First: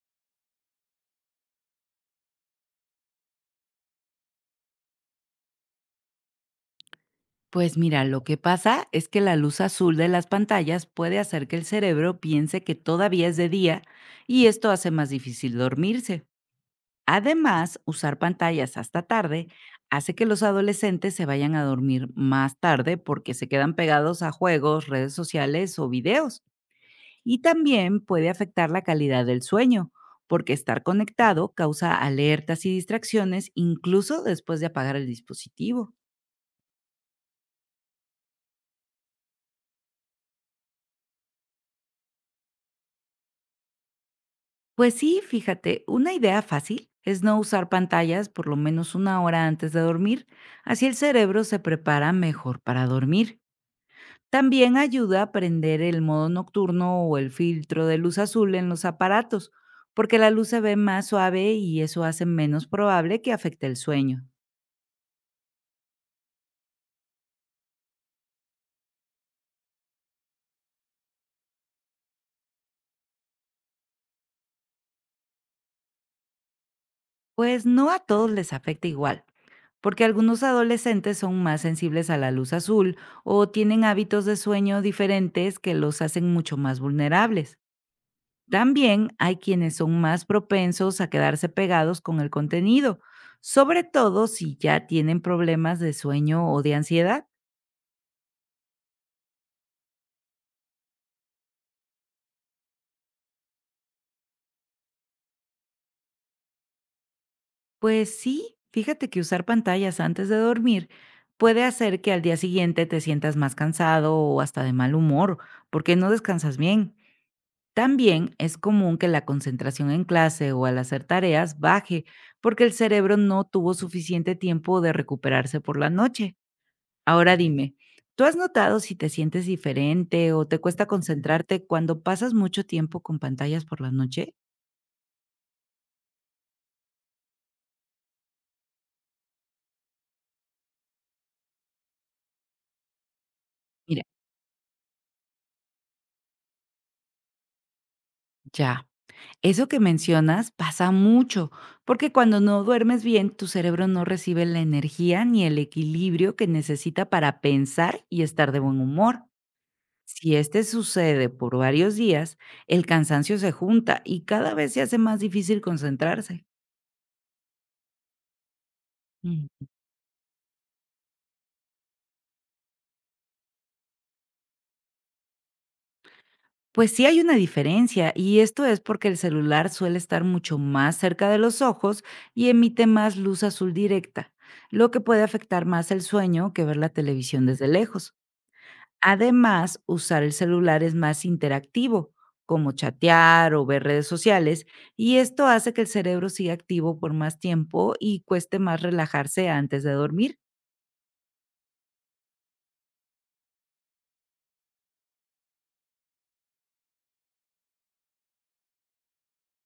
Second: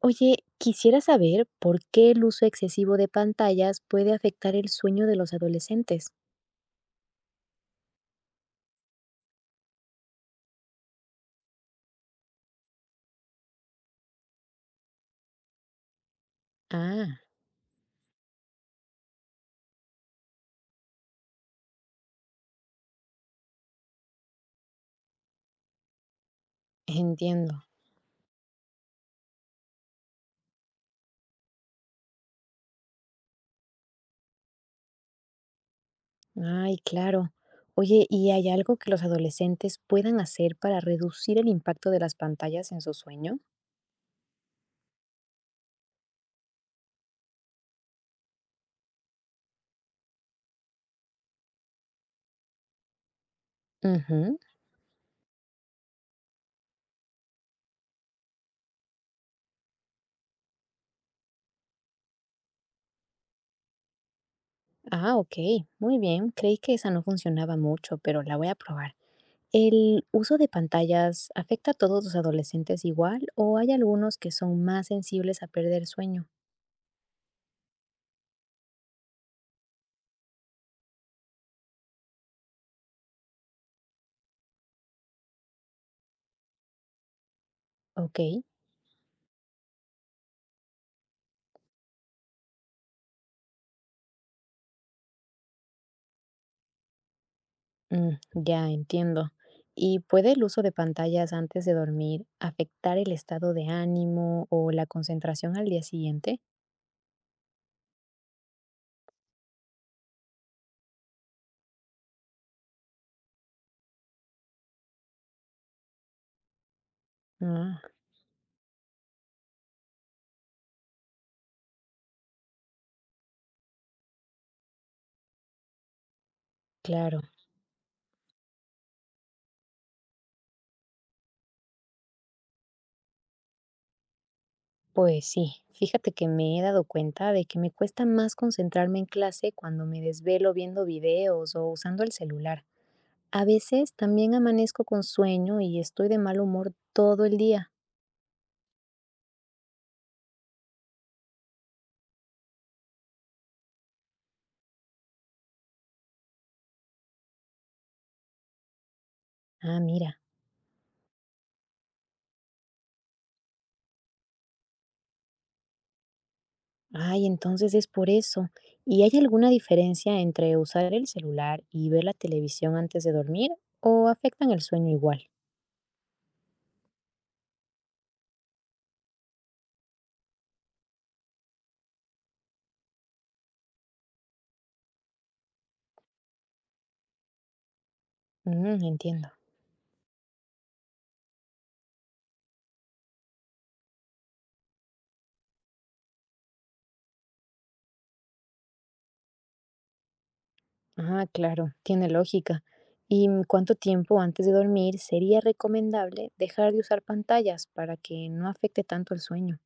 Oye, quisiera saber por qué el uso excesivo de pantallas puede afectar el sueño de los adolescentes. Pues mira, lo que pasa es que la luz azul de las pantallas puede hacer que el cerebro piense que todavía es de día y esto hace más difícil dormirse. Ah, Además, usar pantallas hasta tarde hace que los adolescentes se vayan a dormir más tarde porque se quedan pegados a juegos, redes sociales o videos. Y entiendo. también puede afectar la calidad del sueño, porque estar conectado causa alertas y distracciones incluso después de apagar el dispositivo. Ay, claro. Oye, ¿y hay algo que los adolescentes puedan hacer para reducir el impacto de las pantallas en su sueño? Pues sí, fíjate, una idea fácil es no usar pantallas por lo menos una hora antes de dormir, así el cerebro se prepara mejor para dormir. Ujú. También ayuda a prender el modo nocturno o el filtro de luz azul en los aparatos, porque la luz se ve más suave y eso hace menos probable que afecte el sueño. Ah, ok. Muy bien. Creí que esa no funcionaba mucho, pero la voy a probar. ¿El uso de pantallas afecta a todos los adolescentes igual o hay algunos que son más sensibles a perder sueño? Pues no a todos les afecta igual, porque algunos adolescentes son más sensibles a la luz azul o tienen hábitos de sueño diferentes que los hacen mucho más vulnerables. Ok. También hay quienes son más propensos a quedarse pegados con el contenido, sobre todo si ya tienen problemas de sueño o de ansiedad. Ya entiendo. ¿Y puede el uso de pantallas antes de dormir afectar el estado de ánimo o la concentración al día siguiente? Pues sí, fíjate que usar pantallas antes de dormir puede hacer que al día siguiente te sientas más cansado o hasta de mal humor, porque no descansas bien. Ah, También es común que la concentración en clase o al hacer tareas baje, porque el cerebro no tuvo suficiente tiempo de recuperarse por la noche. claro. Ahora dime, ¿tú has notado si te sientes diferente o te cuesta concentrarte cuando pasas mucho tiempo con pantallas por la noche? Pues sí, fíjate que me he dado cuenta de que me cuesta más concentrarme en clase cuando me desvelo viendo videos o usando el celular. A veces Mira, también amanezco con sueño y estoy de mal humor todo el día. ya. Eso que mencionas pasa mucho, porque cuando no duermes bien, tu cerebro no recibe la energía ni el equilibrio que necesita para pensar y estar de buen humor. Ah, mira. Si este sucede por varios días, el cansancio se junta y cada vez se hace más difícil concentrarse. Ay, entonces es por eso. ¿Y hay alguna diferencia entre usar el celular y ver la televisión antes de dormir o afectan el sueño igual? Pues sí hay una diferencia, y esto es porque el celular suele estar mucho más cerca de los ojos y emite más luz azul directa, lo que puede afectar más el sueño que ver la televisión desde lejos. Entiendo. Además, usar el celular es más interactivo, como chatear o ver redes sociales, y esto hace que el cerebro siga activo por más tiempo y cueste más relajarse antes de dormir. Ah, claro, tiene lógica. ¿Y cuánto tiempo antes de dormir sería recomendable dejar de usar pantallas para que no afecte tanto el sueño?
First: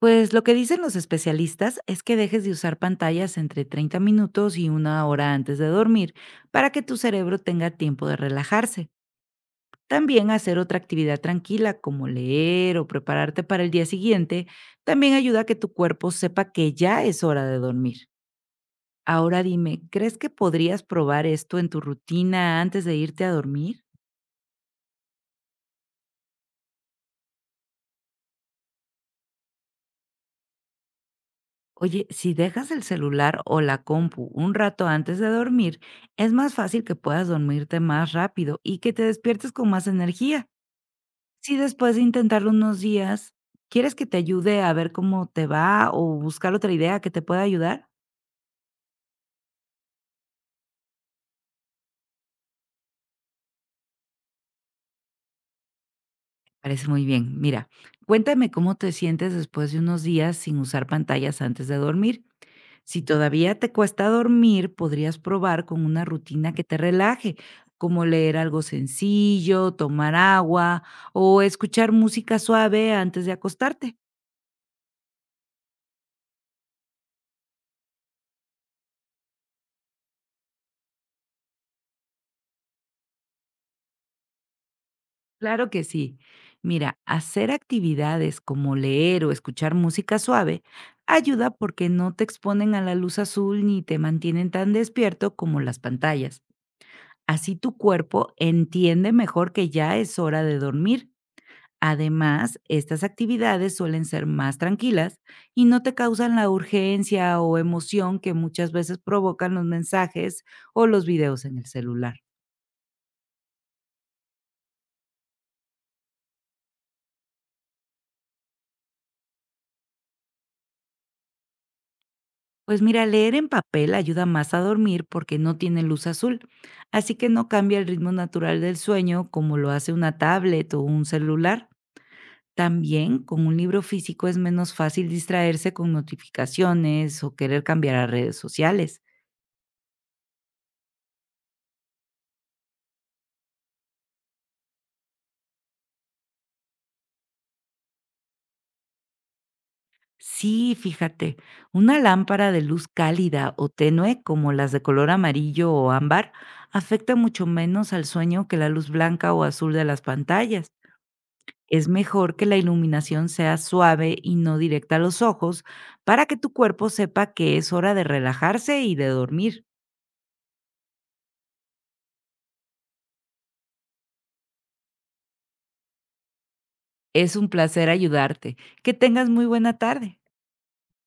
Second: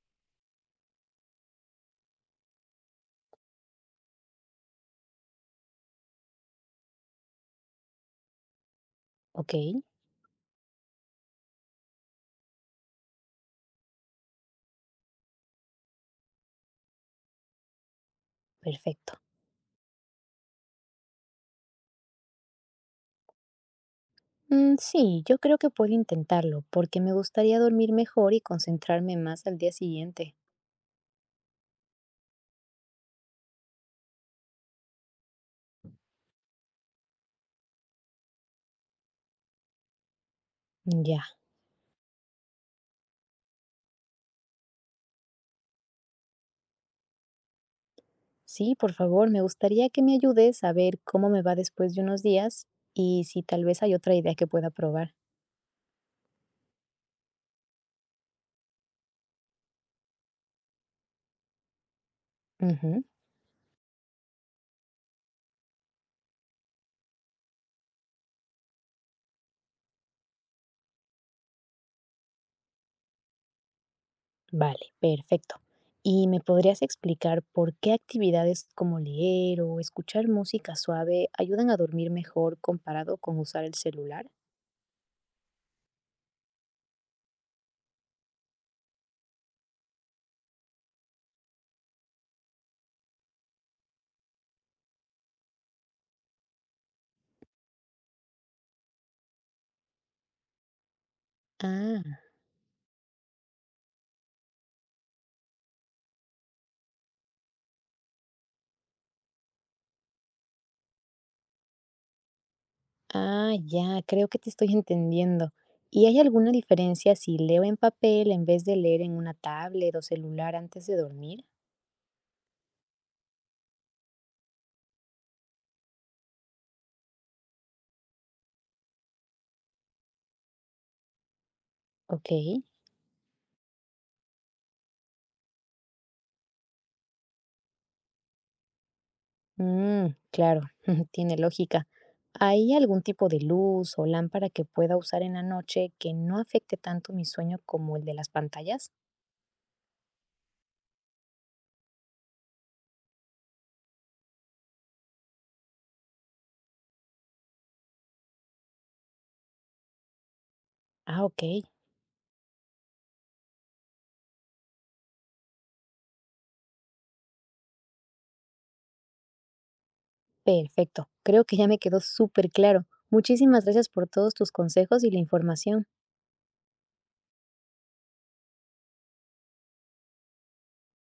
Pues lo que dicen los especialistas es que dejes de usar pantallas entre 30 minutos y una hora antes de dormir para que tu cerebro tenga tiempo de relajarse. Ok, También hacer otra actividad tranquila como leer o prepararte para el día siguiente también ayuda a que tu cuerpo sepa que ya es hora de dormir. perfecto. Ahora dime, ¿crees que podrías probar esto en tu rutina antes de irte a dormir? Sí, yo creo que puedo intentarlo porque me gustaría dormir mejor y concentrarme más al día siguiente. Oye, si dejas el celular o la compu un rato antes de dormir, es más fácil que puedas dormirte más rápido y que te despiertes con más energía. Ya. Si después de intentarlo unos días, ¿quieres que te ayude a ver cómo te va o buscar otra idea que te pueda ayudar? Sí, por favor, me gustaría que me ayudes a ver cómo me va después de unos días y si tal vez hay otra idea que pueda probar. Parece muy bien. Mira, cuéntame cómo te sientes después de unos días sin usar pantallas antes de dormir. Si Ujú, todavía te cuesta dormir, podrías probar con una rutina que te relaje, como leer algo sencillo, tomar agua o escuchar música suave antes de acostarte. vale, perfecto. ¿Y me podrías explicar por qué actividades como leer o escuchar música suave ayudan a dormir mejor comparado con usar el celular? Claro que sí. Mira, hacer actividades como leer o escuchar música suave ayuda porque no te exponen a la luz azul ni te mantienen tan despierto como las pantallas. Así tu cuerpo entiende mejor que ya es hora de dormir. Ah, Además, estas actividades suelen ser más tranquilas y no te causan la urgencia o emoción que muchas veces provocan los mensajes o los videos en el celular. Ya, creo que te estoy entendiendo. ¿Y hay alguna diferencia si leo en papel en vez de leer en una tablet o celular antes de dormir? Pues mira, leer en papel ayuda más a dormir porque no tiene luz azul, así que no cambia el ritmo natural del sueño como lo hace una tablet o un celular. Ok. También con un libro físico es menos fácil distraerse con notificaciones o querer cambiar a redes sociales. Claro, tiene lógica. ¿Hay algún tipo de luz o lámpara que pueda usar en la noche que no afecte tanto mi sueño como el de las pantallas? Sí, fíjate, una lámpara de luz cálida o tenue, como las de color amarillo o ámbar, afecta mucho menos al sueño que la luz blanca o azul de las pantallas. Ah, ok, Es mejor que la iluminación sea suave y no directa a los ojos para que tu cuerpo sepa que es hora de relajarse y de dormir. perfecto. Creo que ya me quedó súper claro. Muchísimas gracias por todos tus consejos y la información. Es un placer ayudarte. Que tengas muy buena tarde.